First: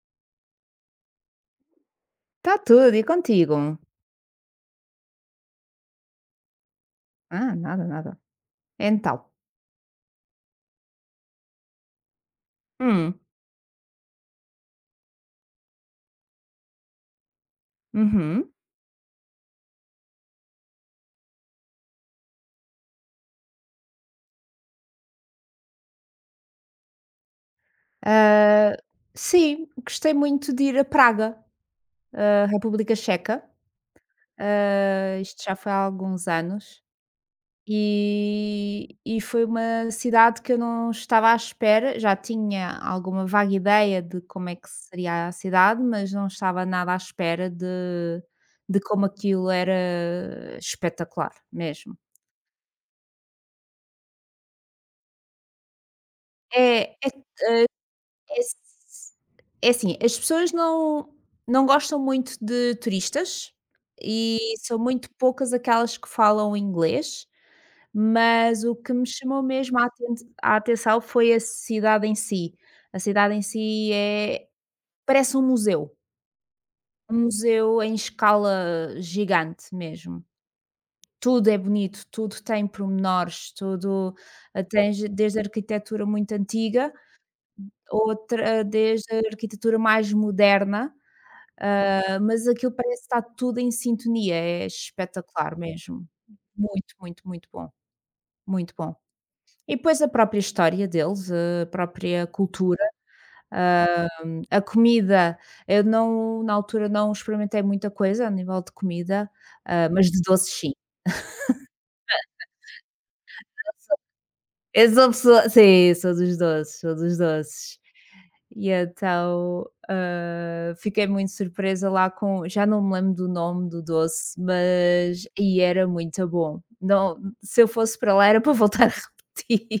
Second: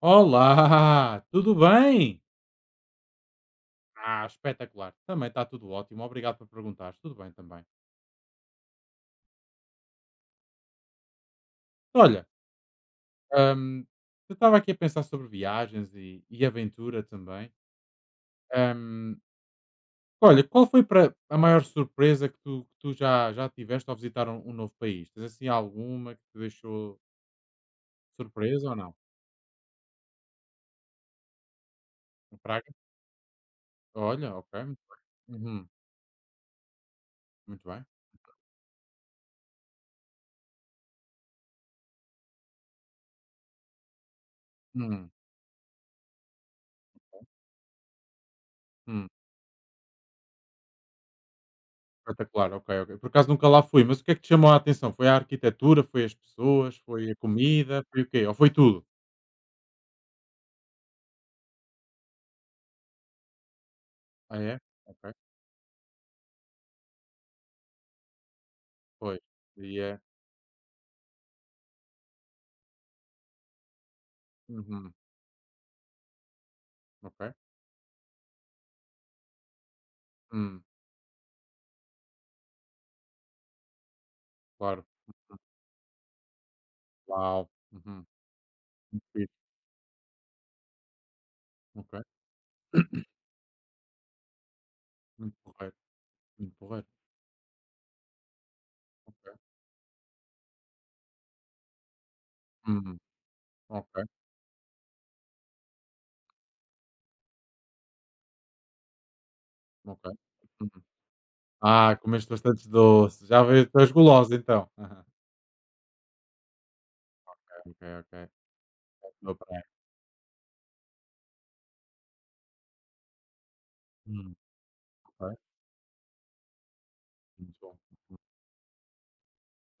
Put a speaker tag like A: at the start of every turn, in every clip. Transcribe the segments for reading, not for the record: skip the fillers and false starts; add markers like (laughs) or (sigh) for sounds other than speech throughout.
A: Olá, tudo bem?
B: Está tudo, e contigo?
A: Ah, espetacular. Também está tudo ótimo. Obrigado por perguntar. Tudo bem
B: Ah,
A: também.
B: nada, nada. Então.
A: Olha,
B: Hum.
A: hum, eu estava aqui a pensar sobre viagens e aventura também.
B: Uhum.
A: Hum, Olha, qual foi para a maior surpresa que tu já tiveste ao visitar um novo país? Tens assim alguma que te deixou surpresa ou
B: Ah,
A: não?
B: sim, gostei muito de ir a Praga,
A: Em
B: ah,
A: Praga?
B: República Checa.
A: Olha, ok. Muito
B: Ah,
A: bem.
B: isto já
A: Uhum,
B: foi há alguns anos.
A: muito bem.
B: E foi uma cidade que eu não estava à espera, já tinha alguma vaga ideia de como é que
A: Hum,
B: seria a cidade, mas não estava nada à espera de como
A: hum.
B: aquilo era espetacular mesmo.
A: Espetacular, ok, ok. Por acaso nunca lá fui, mas o que é que te chamou a atenção? Foi a arquitetura, foi as pessoas,
B: É,
A: foi
B: é
A: a comida, foi o quê? Ou
B: É
A: foi
B: s
A: tudo?
B: é assim, as pessoas não gostam muito de turistas e
A: Ah, é?
B: são muito
A: Ok.
B: poucas aquelas que falam inglês, mas o que me
A: Pois.
B: chamou
A: E
B: mesmo a
A: é.
B: aten a atenção foi a cidade em si. A cidade em si
A: Uhum.
B: parece
A: Ok.
B: um museu em escala gigante mesmo.
A: Hum,
B: Tudo é bonito, tudo tem pormenores, tudo,
A: Claro.
B: tens
A: Uhum.
B: desde a arquitetura muito antiga.
A: Uau. Uhum.
B: Outra
A: Muito
B: desde a
A: fixe.
B: arquitetura mais moderna,
A: Ok.
B: mas aquilo parece estar tudo em sintonia, é
A: Muito
B: espetacular
A: porreiro.
B: mesmo.
A: Muito porreiro.
B: Muito, muito, muito bom, muito bom.
A: Ok.
B: E depois a própria história deles, a própria cultura,
A: Uhum. Ok.
B: hã, a comida. Eu não Na altura não experimentei muita coisa a nível de comida,
A: Ok.
B: mas de doces sim.
A: Uhum. Ah, comeste bastantes doces. Já veio estás gulosa então. (laughs)
B: Eu
A: Aham.
B: sou pessoa sim, sou dos doces, sou dos doces.
A: Ok, ok, ok.
B: E
A: Boa praia.
B: então, fiquei muito surpresa lá com já não me lembro do nome do
A: Hum,
B: doce, mas
A: ok.
B: e era muito bom. Não,
A: Muito
B: se eu
A: bom.
B: fosse para
A: Uhum.
B: lá era para voltar (laughs) a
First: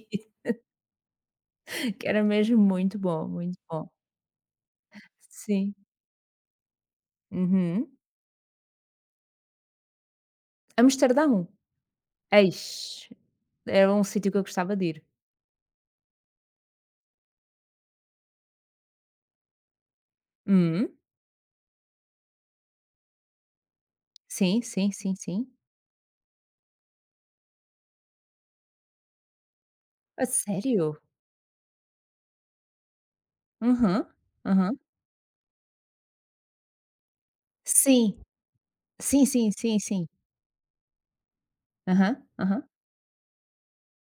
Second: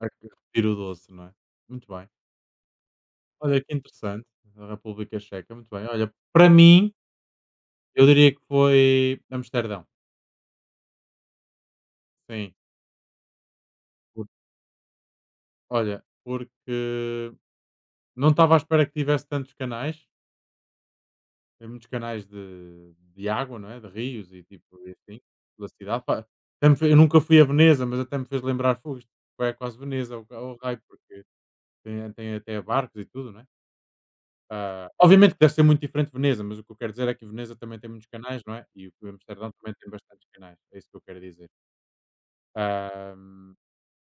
A: É que repetir o doce, não é? Muito bem.
B: que era mesmo muito bom, muito
A: Olha que
B: bom.
A: interessante, a República Checa, muito
B: Sim.
A: bem. Olha, para mim,
B: Uhum.
A: eu diria que foi Amsterdão.
B: Amsterdão.
A: Sim,
B: Eixe, era um
A: por-
B: sítio que eu gostava de ir.
A: olha, porque não estava à espera que tivesse tantos canais,
B: Hum.
A: tem muitos canais de água, não é? De rios e
B: Sim,
A: tipo e
B: sim, sim,
A: assim,
B: sim.
A: pela cidade. Pá, eu nunca fui a Veneza, mas até me fez lembrar fogo, isto é quase Veneza,
B: A
A: o raio,
B: sério?
A: porque tem até barcos e tudo, não é?
B: Aham, aham.
A: Ah, obviamente que deve ser muito diferente de Veneza, mas o que eu quero dizer é que Veneza também tem muitos
B: Sim,
A: canais, não é? E o
B: sim,
A: Amsterdão
B: sim,
A: também
B: sim,
A: tem
B: sim.
A: bastantes canais, é isso que eu quero dizer.
B: Aham, aham.
A: Ahm,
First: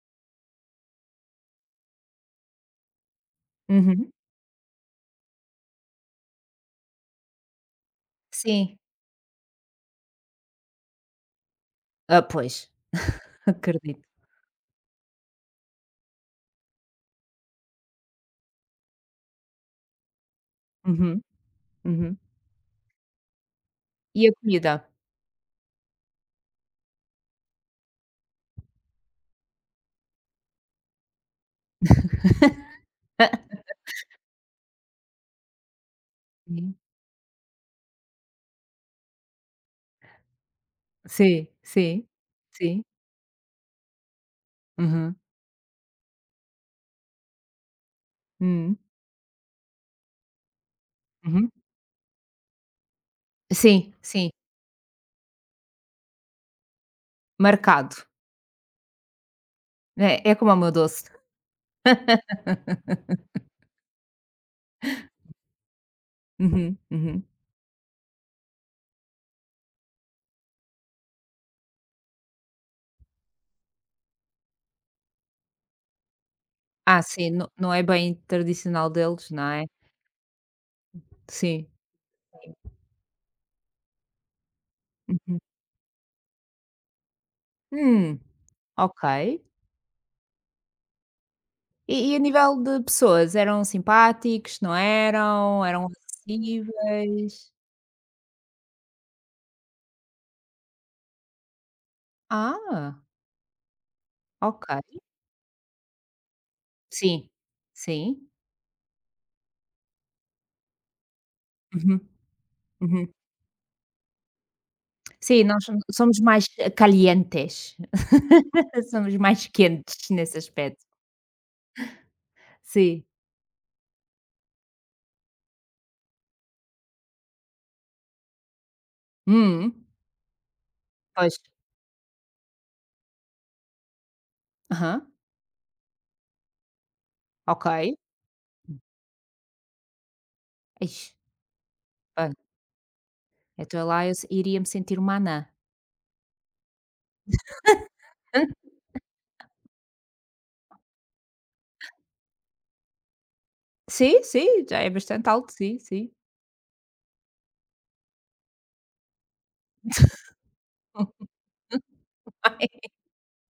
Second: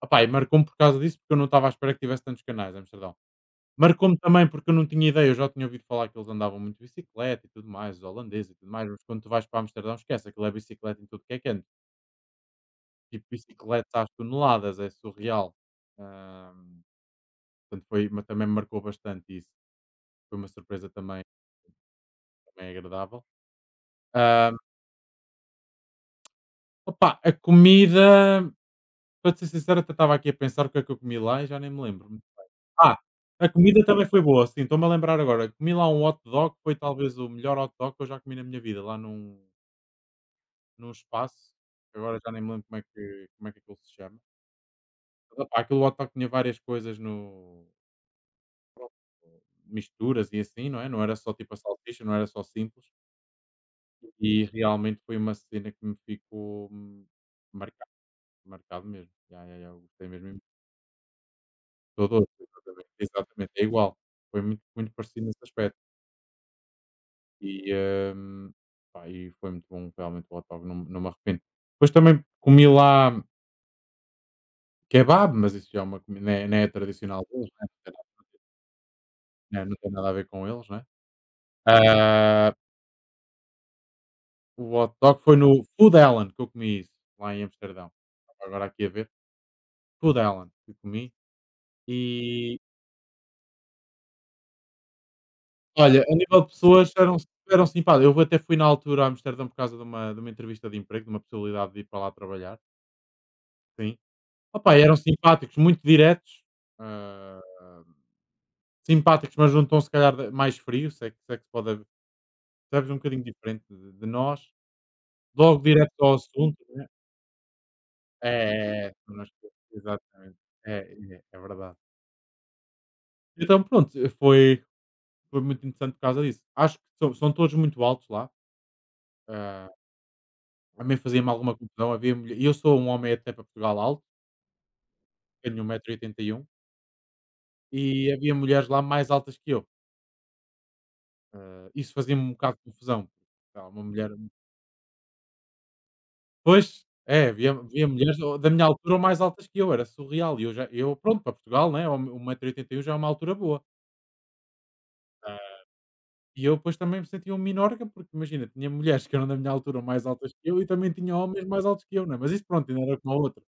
A: opá, e marcou-me por causa disso, porque eu não estava à espera que tivesse tantos canais, Amsterdão.
B: Uhum.
A: Marcou-me também porque eu não tinha ideia, eu já tinha ouvido falar que eles andavam muito de bicicleta e tudo mais, os holandeses e tudo
B: Sim.
A: mais, mas quando tu vais para Amsterdão, esquece, aquilo é bicicleta em tudo que é canto.
B: Ah, pois.
A: Tipo, bicicletas
B: Acredito.
A: às toneladas, é surreal. Ahm, portanto, foi, mas também me marcou bastante isso. Foi uma surpresa também,
B: Uhum, uhum.
A: também agradável.
B: E a
A: Ahm,
B: comida?
A: opá, a comida, para te ser sincero, até estava aqui a pensar o que é que eu comi lá e já nem me lembro. Ah, a comida também foi boa, sim, estou-me a lembrar agora. Comi lá um hot dog, que foi
B: Sim,
A: talvez o melhor hot dog que eu já comi na minha vida, lá num
B: sim,
A: espaço, que
B: sim,
A: agora já nem me lembro como é
B: sim.
A: que como é que aquilo se chama.
B: Uhum,
A: Mas, opá, aquele hot dog tinha várias coisas no
B: hum,
A: pronto, misturas e assim, não é, não era só
B: uhum.
A: tipo a salsicha, não era só simples,
B: Sim, sim,
A: e realmente foi uma cena que me ficou marcado,
B: marcado.
A: marcado mesmo. Ya, ya, ya, eu gostei mesmo
B: É
A: imen
B: como o meu doce.
A: todo, exatamente, exatamente, é igual, foi muito muito parecido nesse aspecto.
B: Uhum, uhum.
A: E, pá, e foi muito bom, realmente, o hot dog, não não me arrependo. Depois também comi lá kebab, mas isso já é uma comida não é não é
B: Ah,
A: tradicional
B: sim, não
A: deles, né,
B: não é
A: não tem
B: bem tradicional deles,
A: nada,
B: não é?
A: né, não tem nada a ver com eles, né.
B: Sim.
A: Ah, o hot dog foi
B: Uhum.
A: no Food Island que eu comi isso, lá em Amsterdão.
B: Hum.
A: Estava agora aqui a
B: Ok.
A: ver, Food Island que eu comi
B: E a
A: e,
B: nível de pessoas, eram simpáticos, não eram? Eram
A: olha, a nível de pessoas eram
B: acessíveis?
A: eram simpáticas. Eu até fui na altura a Amsterdão por causa de uma entrevista de emprego, de uma possibilidade de ir para lá trabalhar,
B: Ah,
A: sim.
B: ok.
A: Opa, eram simpáticos, muito diretos,
B: Sim,
A: hã,
B: sim.
A: simpáticos, mas num tom se calhar de mais frio, se é que se pode haver
B: Uhum,
A: percebes? Um
B: uhum.
A: bocadinho diferente de nós,
B: Sim,
A: logo
B: nós
A: direto ao
B: somos mais
A: assunto, né?
B: calientes.
A: É, é, é,
B: (laughs) Somos
A: nós
B: mais quentes
A: exatamente.
B: nesse
A: É,
B: aspecto.
A: é, é verdade.
B: Sim.
A: Então pronto, eh, foi foi muito interessante por causa disso. Acho que são todos muito altos lá, hã,
B: Hum,
A: a mim fazia-me
B: pois.
A: alguma confusão, havia mulhe e eu sou um homem até para Portugal alto,
B: Aham,
A: tenho 1,81 m
B: ok.
A: e havia mulheres lá mais altas que eu.
B: Ixi,
A: Eh, isso fazia-me um
B: olha,
A: bocado de confusão, porque uma
B: então lá
A: mulher
B: eu se iria me sentir uma anã.
A: pois, é, havia mulheres ou da minha
B: (laughs)
A: altura ou mais altas que eu, era surreal e eu já eu pronto, para Portugal, né, um metro e oitenta e um já é uma altura boa.
B: Sim, sim, já é bastante
A: Ah.
B: alto, sim, sim.
A: E eu depois também me sentia um minorca, porque imagina, tinha mulheres que eram da minha altura ou mais altas que eu e também tinha homens mais altos que eu, né, mas isso pronto, ainda
B: (laughs)
A: era como a outra.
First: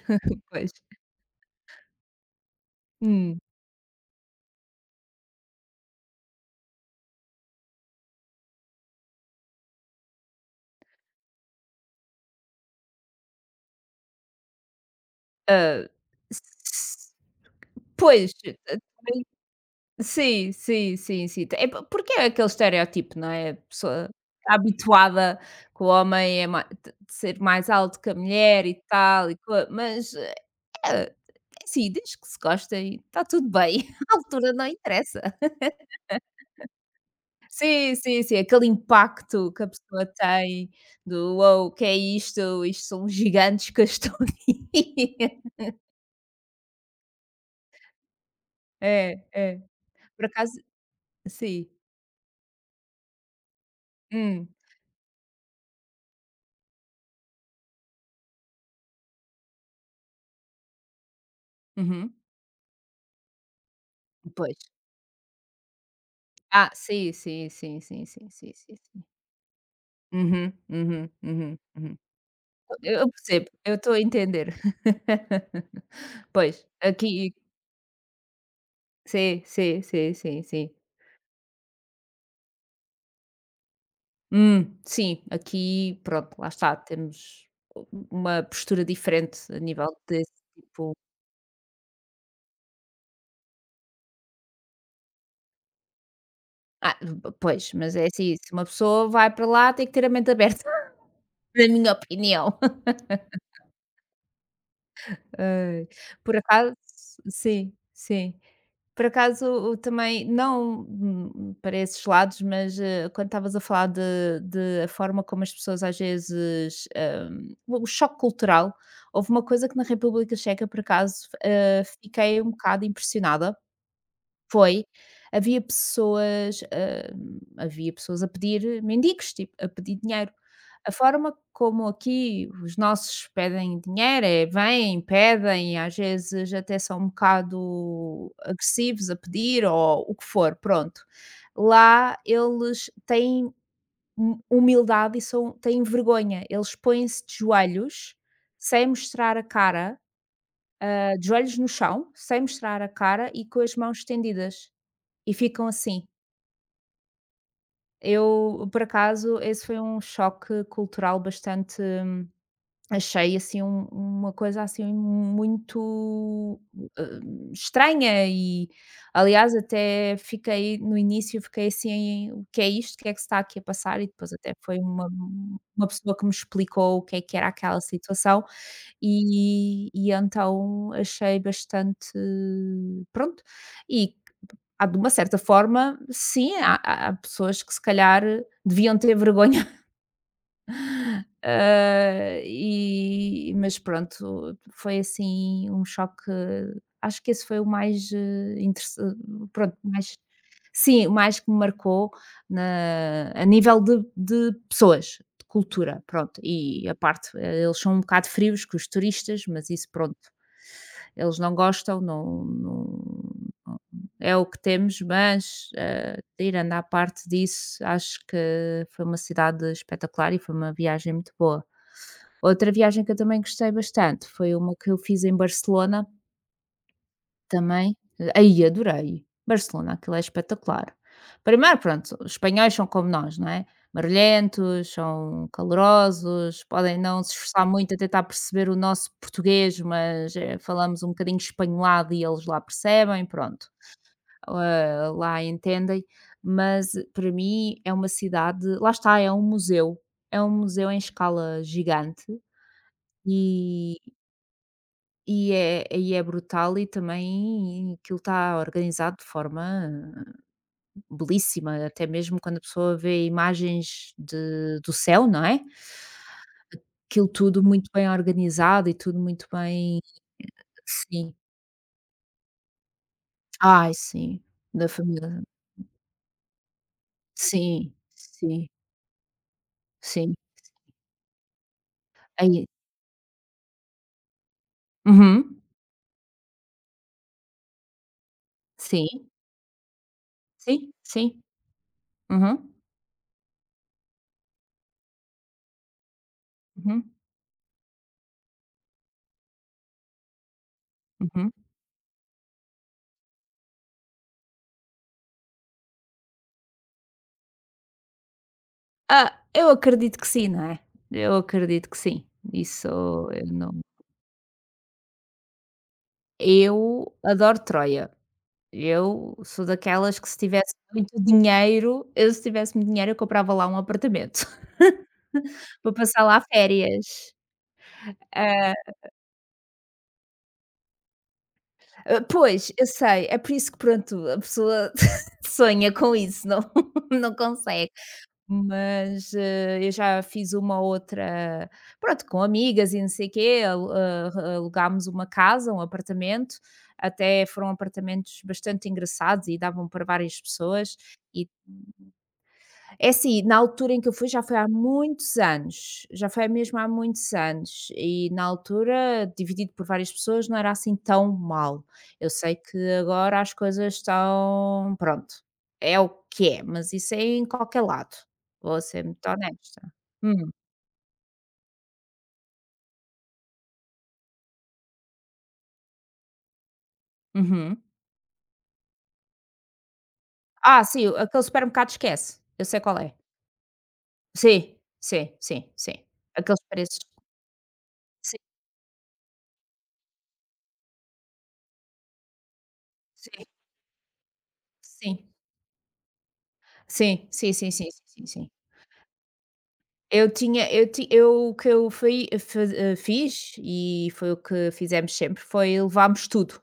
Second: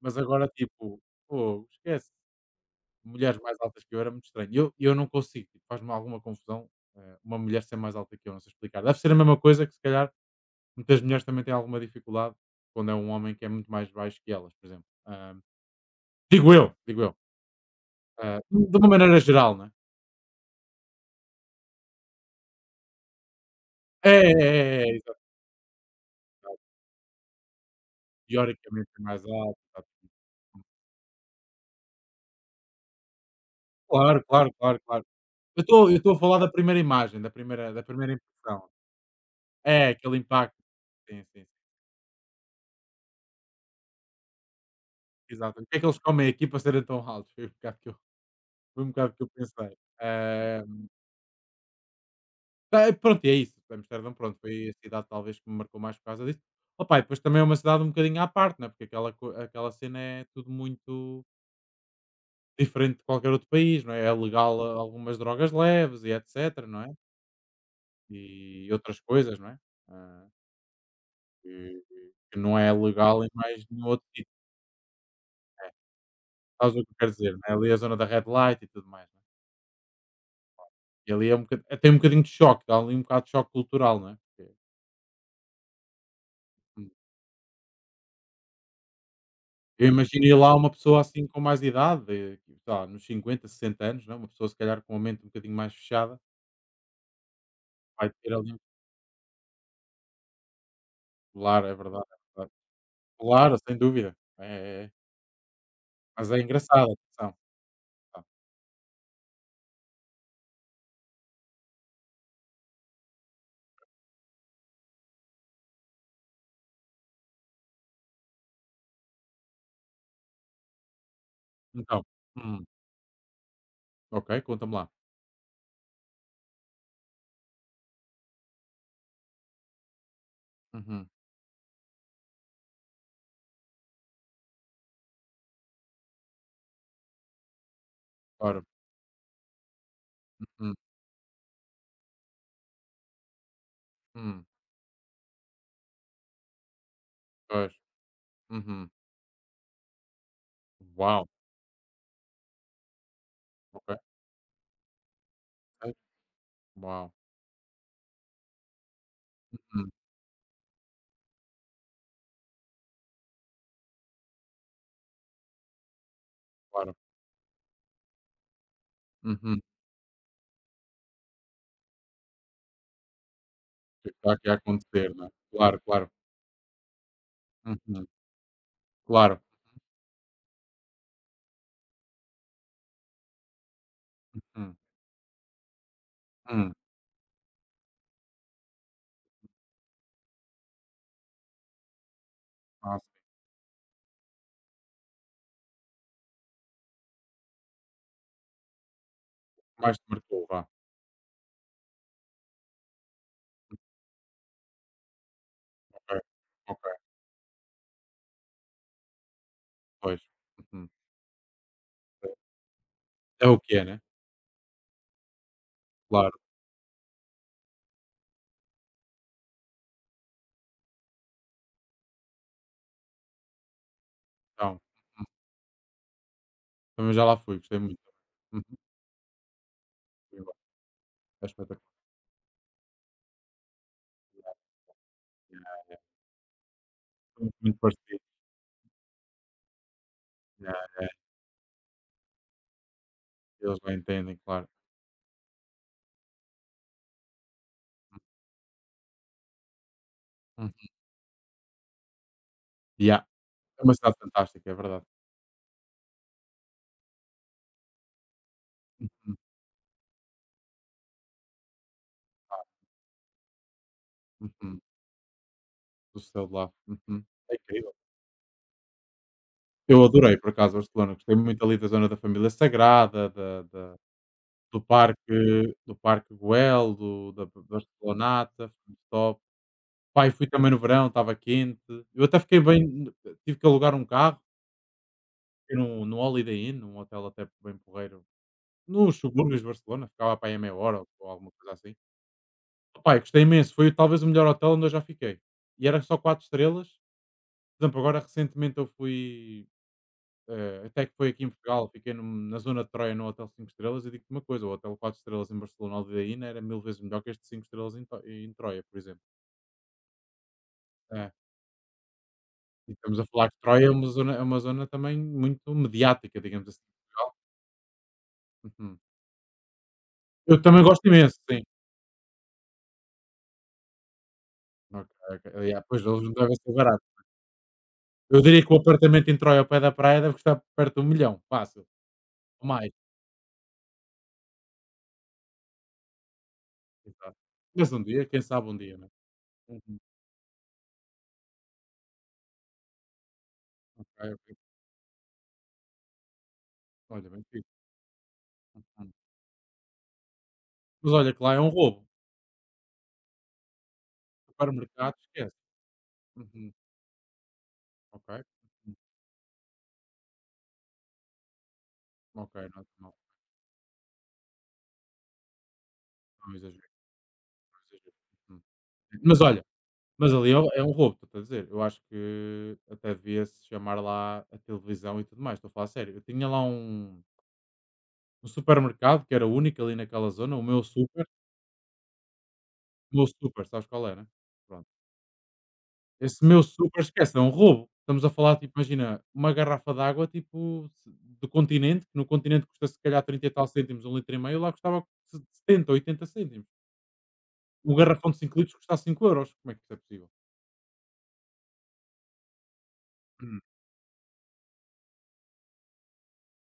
A: Mas agora,
B: Pois.
A: tipo, fogo, esquece,
B: Hum.
A: mulheres mais altas que eu era muito estranho. Eu não consigo, tipo, faz-me alguma confusão, eh, uma mulher ser mais alta que eu, não sei explicar. Deve ser a mesma coisa que se calhar muitas mulheres também têm alguma dificuldade quando é um homem que é muito mais baixo que elas, por exemplo. Ah,
B: Ah,
A: digo eu, digo
B: s
A: eu.
B: pois,
A: Ah,
B: eh.
A: de uma maneira geral, né
B: Sim, sim, sim, sim. É po porque é aquele estereótipo, não é? A pessoa
A: é? É, é, é, é, exato,
B: habituada que o homem é
A: exato.
B: ma de ser mais alto que a mulher e
A: Teoricamente é mais
B: tal e co
A: alto. Exato.
B: mas, eh, é assim, desde que se gostem, está tudo bem, (laughs) a
A: Claro, claro,
B: altura não
A: claro, claro.
B: interessa.
A: Eu estou a falar da primeira imagem, da primeira, da
B: Sim,
A: primeira
B: sim, sim,
A: impressão.
B: aquele impacto que a
A: É,
B: pessoa
A: aquele impacto.
B: tem
A: Sim,
B: do:
A: sim.
B: "Uou, o que é isto? Isto são gigantes que eu estou aqui".
A: Exato.
B: (laughs)
A: O que é que eles comem aqui para serem tão altos? Foi um bocado que eu, foi um bocado que
B: É,
A: eu
B: é.
A: pensei.
B: Por acaso
A: Ah,
B: sim.
A: Ah, pronto, e é isso. Amsterdão, pronto,
B: Hum.
A: foi a cidade talvez que me marcou mais por causa disso. Opa, e depois também é uma cidade um bocadinho à parte, não é? Porque aquela, co- aquela cena é tudo muito
B: Uhum.
A: diferente de qualquer outro país, não é? É legal
B: Pois.
A: ah, algumas drogas leves e etc,
B: Ah,
A: não é?
B: sim, sim, sim, sim,
A: E
B: sim, sim, sim.
A: outras
B: Sì.
A: coisas, não é? Ah,
B: Mh-mh, mh-mh,
A: que, que não é
B: Eu
A: legal em
B: percebo,
A: mais
B: eu
A: nenhum
B: estou a
A: outro sítio,
B: entender.
A: não é?
B: (laughs) Pois,
A: Sabes o que eu quero dizer,
B: aqui
A: não é? Ali é a zona da red light e tudo mais, não é?
B: sim, sim, sim, sim, sim.
A: E ali tem um bocadinho de choque, dá ali um bocado de choque cultural, não é?
B: Sim, aqui, pronto, lá está, temos uma postura diferente a
A: Eu
B: nível
A: imaginei
B: desse
A: lá uma
B: tipo.
A: pessoa assim com mais idade, eh, sei lá, nos 50, 60 anos, não é, uma pessoa se calhar com a mente um bocadinho mais fechada,
B: ah, Pois, mas é
A: vai ter
B: assim, se
A: ali
B: uma pessoa vai para lá tem que ter a mente aberta, (laughs)
A: claro,
B: na
A: é
B: minha
A: verdade, é verdade.
B: opinião. (laughs)
A: Claro, sem dúvida. É, é, é.
B: Ai,
A: Mas
B: por
A: é
B: acaso
A: engraçado, atenção.
B: sim,
A: Tá.
B: sim. Por acaso, o também não, para esses lados, mas, eh, quando estavas a falar de a forma como as pessoas às vezes, o choque cultural, houve uma coisa que na República Checa, por acaso, eh,
A: Então,
B: fiquei um
A: hum,
B: bocado impressionada,
A: ok, conta-me
B: foi.
A: lá.
B: Havia pessoas, hã, havia pessoas a pedir mendigos, tipo, a pedir dinheiro. A
A: Uhum.
B: forma como aqui os nossos pedem dinheiro é vêm, pedem, às vezes até são um bocado
A: Ora,
B: agressivos a pedir ou o que for,
A: uhum,
B: pronto. Lá eles têm hu
A: hum,
B: humildade e são têm vergonha, eles põem-se de
A: pois,
B: joelhos, sem
A: uhum.
B: mostrar a cara,
A: Uau,
B: de joelhos no chão, sem mostrar a cara e com as
A: ok,
B: mãos estendidas. E ficam
A: sei.
B: assim.
A: Uau,
B: Eu, por acaso, esse foi
A: uhum,
B: um choque cultural bastante. Achei assim uma coisa assim muito,
A: claro,
B: hã, estranha e aliás
A: uhum.
B: até fiquei no início fiquei assim: "O que é isto? O que é que se está aqui a
A: O
B: passar?"
A: que
B: E
A: é que está
B: depois
A: aqui a
B: até foi uma
A: acontecer, não é? Claro,
B: uma
A: claro,
B: pessoa que me explicou o que é que era aquela
A: uhum,
B: situação,
A: claro,
B: e então achei bastante, pronto. E
A: uhum,
B: há de uma certa forma sim,
A: hum.
B: há pessoas que se calhar deviam ter vergonha.
A: Ah, sim,
B: E mas pronto, foi assim um choque, acho que esse foi o mais, eh, pronto,
A: mais te
B: mais
A: marcou, vá,
B: sim, o mais que me marcou na a nível de pessoas, de cultura,
A: ok,
B: pronto.
A: ok.
B: E a parte eh, eles são um bocado frios que os turistas, mas isso pronto,
A: Pois. Uhum.
B: eles não gostam, não
A: É o que é, né?
B: é o que temos, mas, eh,
A: Claro,
B: tirando à parte disso, acho que foi uma cidade espetacular e foi uma viagem muito boa. Outra viagem que eu também gostei bastante foi uma
A: então.
B: que eu fiz
A: Uhum.
B: em Barcelona
A: Também já lá fui, gostei
B: também.
A: muito.
B: Eh,
A: Uhum.
B: aí adorei. Barcelona, aquilo é
A: Fui lá.
B: espetacular.
A: É
B: Primeiro,
A: espetacular.
B: pronto, os espanhóis são como nós, não é? Barulhentos, são
A: Yeah,
B: calorosos, podem não se
A: somos
B: esforçar
A: muito
B: muito a
A: parecidos.
B: tentar perceber o nosso português, mas eh,
A: Yeah,
B: falamos um bocadinho espanholado e eles lá percebem, pronto.
A: eles lá entendem, claro.
B: Lá entendem, mas para mim é uma cidade, lá está, é um
A: Uhum.
B: museu em escala gigante
A: Yeah, é uma
B: e,
A: cidade fantástica, é verdade.
B: e é brutal e também aquilo está organizado de
A: Uhum.
B: forma belíssima, até mesmo quando
A: Ah,
B: a pessoa vê imagens
A: uhum.
B: do céu, não é?
A: O céu de lá. Uhum.
B: Aquilo
A: É
B: tudo muito
A: incrível.
B: bem organizado e tudo muito bem,
A: Eu adorei, por acaso, Barcelona.
B: sim.
A: Gostei muito ali da zona da família sagrada, da
B: Ai,
A: da
B: sim,
A: do
B: da
A: parque
B: família.
A: do Parque Güell, do da
B: Sim,
A: Barcelonata,
B: sim,
A: foi muito top. Pai
B: sim.
A: fui também no verão, estava quente. Eu até fiquei
B: Aí,
A: bem tive que alugar um carro
B: uhum,
A: fiquei num no Holiday Inn, num hotel até bem porreiro, nos
B: sim.
A: subúrbios de Barcelona, ficava para aí a meia
B: Sim,
A: hora ou
B: sim.
A: alguma coisa assim.
B: Uhum,
A: Opá, eu gostei imenso, foi talvez o melhor hotel onde eu já fiquei. E era só 4 estrelas.
B: uhum,
A: Por exemplo, agora recentemente eu fui, eh, até que foi aqui em
B: uhum.
A: Portugal, fiquei num na zona de Troia num hotel 5 estrelas e digo-te uma coisa, o hotel 4 estrelas em Barcelona, Holiday Inn, era mil vezes melhor que este 5 estrelas em Tro em Troia, por exemplo.
B: Ah, eu acredito que sim, não é?
A: É,
B: Eu acredito que sim. Isso
A: e estamos a
B: eu
A: falar que
B: não
A: Troia é uma zona também muito mediática, digamos assim, em
B: eu
A: Portugal.
B: adoro Troia.
A: Uhum.
B: Eu sou daquelas que se
A: Eu
B: tivesse
A: também gosto
B: muito
A: imenso, sim.
B: dinheiro, eu comprava lá um apartamento.
A: Ok,
B: (laughs)
A: ok. Yeah,
B: Para
A: pois eles
B: passar
A: não
B: lá
A: devem ser baratos.
B: férias.
A: Eu diria que
B: Ah,
A: o apartamento em Troia ao pé da praia deve custar perto de 1.000.000, fácil,
B: ah,
A: ou
B: pois, eu
A: mais,
B: sei, é por isso que, pronto, a pessoa (laughs) sonha com isso, não (laughs) não
A: exato.
B: consegue.
A: Mas um dia, quem sabe um dia, né?
B: Mas, eh, eu
A: Uhum.
B: já fiz uma outra, pronto, com amigas e não sei o quê, alu
A: Ok,
B: ah, re
A: ok.
B: alugámos uma casa, um apartamento,
A: Olha, bem
B: até foram
A: fixe.
B: apartamentos bastante
A: Uhum.
B: engraçados e davam para várias pessoas.
A: Mas olha que lá é um roubo.
B: É assim, na altura em que eu fui já foi há
A: Supermercado,
B: muitos
A: esquece.
B: anos, já foi
A: Uhum.
B: mesmo há muitos anos
A: Ok.
B: e na
A: Uhum.
B: altura, dividido por várias pessoas, não era assim tão mal. Eu
A: Ok,
B: sei que
A: não, não,
B: agora as coisas estão, pronto, é o que
A: não
B: é,
A: exagero,
B: mas isso é em
A: não
B: qualquer
A: exagero.
B: lado,
A: Uhum.
B: vou ser muito
A: Mas olha,
B: honesta.
A: mas
B: Hum,
A: ali é um roubo, estou a dizer. Eu acho que até devia-se chamar lá a televisão e tudo mais, estou a falar sério. Eu tinha lá um
B: uhum.
A: um supermercado que era único ali naquela zona, o meu
B: Ah, sim,
A: super
B: aquele supermercado esquece, eu sei qual é.
A: meu super, sabes qual é, né?
B: Sim,
A: Pronto.
B: sim, sim, sim.
A: Esse
B: Aqueles
A: meu super,
B: preços.
A: esquece, é um roubo. Estamos a
B: Sim,
A: falar, tipo, imagina, uma garrafa de água, tipo, do continente, que no continente custa se calhar 30
B: sim,
A: e tal cêntimos, um litro e meio, lá custava
B: sim.
A: 70, 80 cêntimos.
B: Sim, sim, sim, sim,
A: Um
B: sim, sim,
A: garrafão de
B: sim.
A: 5 litros custa 5 euros. Como é que isso é possível?
B: Eu tinha eu ti eu O que eu fui fiz
A: Hum.
B: e foi o que fizemos sempre, foi levámos tudo.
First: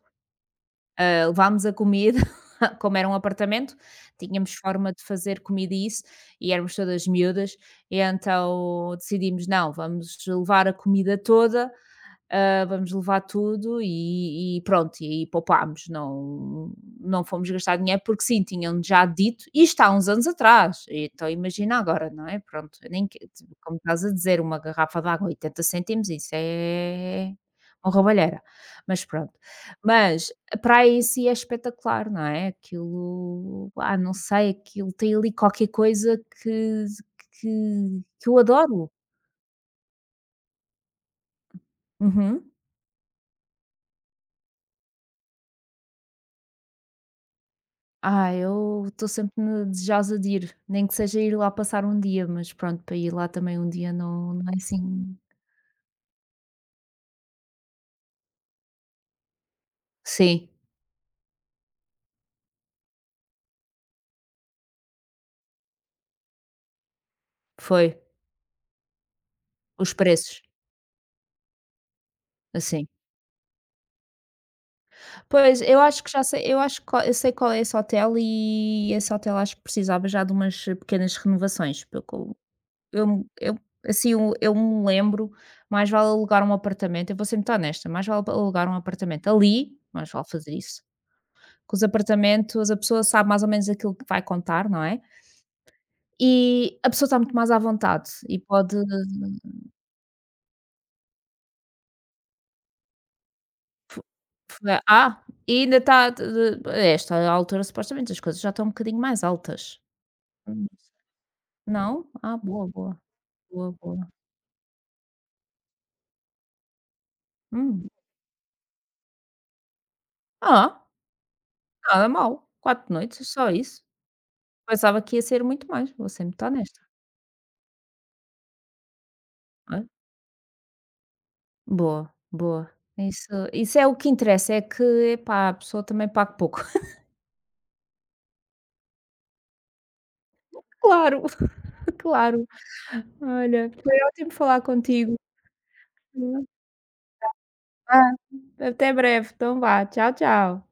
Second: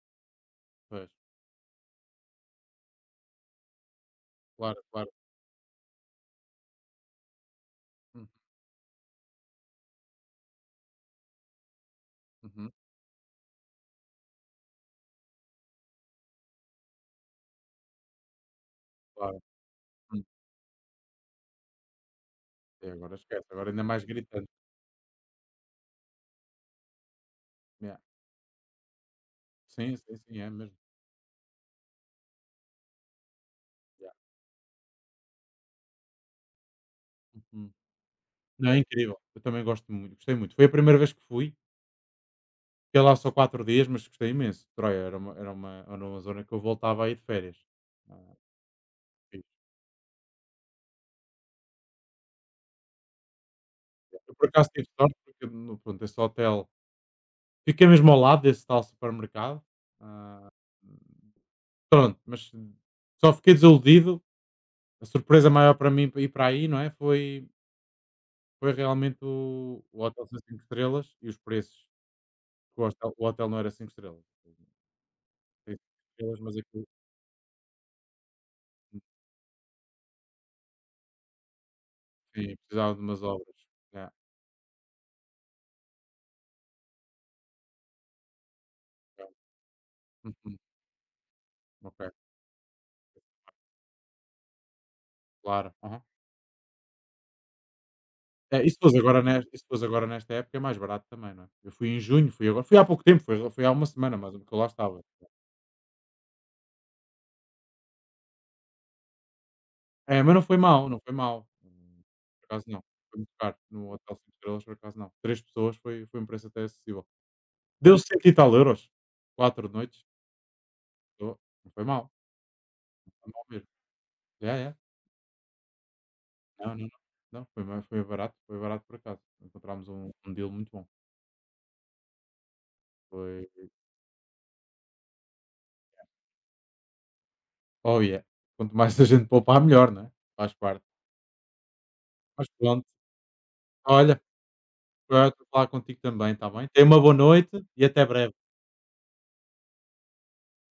A: Pois,
B: Levámos a comida, (laughs) como era um apartamento, tínhamos
A: claro,
B: forma de
A: claro.
B: fazer comida e isso, e éramos todas miúdas, e
A: Hum,
B: então decidimos: "Não, vamos levar a comida toda,
A: uhum,
B: vamos levar tudo e pronto, e aí poupámos, não fomos gastar dinheiro, porque sim, tinham já
A: claro.
B: dito isto há uns
A: Hum.
B: anos atrás, então imagina agora, não é? Pronto,
A: E
B: eu nem
A: agora
B: que,
A: esquece, agora
B: como
A: ainda é mais
B: estás a dizer,
A: gritante.
B: uma garrafa de água 80 cêntimos, isso é uma
A: Yeah.
B: roubalheira, mas pronto.
A: Sim, sim,
B: Mas
A: sim, é
B: a
A: mesmo.
B: praia em si é espetacular, não é? Aquilo,
A: Yeah.
B: não sei, aquilo tem ali qualquer coisa que
A: Uhum.
B: que que eu
A: Não, é
B: adoro.
A: incrível. Eu também gosto muito, gostei muito. Foi a primeira vez que fui
B: Uhum.
A: fiquei lá só 4 dias, mas gostei imenso. Troia era uma, era uma, era uma zona que eu voltava a ir de férias. Ah,
B: Ah, eu estou sempre
A: fixe.
B: desejosa de ir, nem que seja ir lá passar um dia, mas pronto, para ir lá também um dia
A: Eu
B: não,
A: por
B: não é
A: acaso tive sorte,
B: assim.
A: porque no, pronto, esse hotel. Fiquei mesmo ao lado desse tal supermercado. Ah,
B: Sim,
A: pronto, mas só fiquei desiludido. A surpresa maior para mim ir para aí, não é? Foi,
B: foi.
A: foi realmente o,
B: Os
A: o hotel ser
B: preços,
A: 5 estrelas e os preços. Porque
B: assim.
A: o hotel não era 5 estrelas.
B: Pois,
A: Tem
B: eu acho
A: cinco
B: que já
A: estrelas,
B: sei,
A: mas
B: eu acho
A: aquilo
B: que eu sei qual é esse hotel e esse hotel acho que precisava já de umas pequenas renovações, porque
A: sim, precisava de umas
B: eu,
A: obras.
B: eu- assim,
A: Yeah,
B: eu me lembro, mais vale alugar um apartamento, eu vou ser muito honesta, mais vale alugar um
A: yeah.
B: apartamento ali, mais vale fazer
A: Uhum,
B: isso. Com os
A: ok,
B: apartamentos, a pessoa sabe mais ou menos aquilo que vai contar, não é?
A: claro.
B: E a pessoa está muito mais à vontade e
A: É, e
B: pode
A: se fores agora nes e se fores agora nesta época é mais barato também, não é? Eu fui em junho, fui agora fui há pouco tempo, foi há uma
B: fo
A: semana mais ou menos que eu
B: fo
A: lá estava.
B: ah, e ainda está a esta altura, supostamente as coisas já estão um bocadinho mais altas.
A: É, mas não foi
B: Hum,
A: mal, não foi mal.
B: não? Ah,
A: Por acaso
B: boa,
A: não,
B: boa,
A: foi muito caro,
B: boa,
A: no
B: boa.
A: hotel 5 estrelas por acaso não. Três pessoas foi um preço até acessível.
B: Hum.
A: Deu cento e tal euros, 4 noites,
B: Ah,
A: oh, não foi mal,
B: nada
A: não
B: mal, 4 noites,
A: foi mal
B: só
A: mesmo.
B: isso.
A: Yeah, yeah.
B: Pensava que ia ser muito mais, vou sempre estar
A: Não, não,
B: nesta,
A: não, não, foi barato, foi barato por acaso.
B: olha.
A: Encontramos um deal muito bom.
B: Boa, boa. Isso
A: Foi
B: isso é o que interessa, é que, epá, a pessoa também pague pouco. (laughs)
A: oh yeah, quanto mais a gente poupar melhor, não é? Faz parte.
B: Claro, (laughs) claro.
A: Mas pronto,
B: Olha, foi
A: olha
B: ótimo falar contigo.
A: foi ótimo falar contigo também, está bem? Tenha uma boa noite e até breve.
B: Até breve, então vá. Tchau, tchau.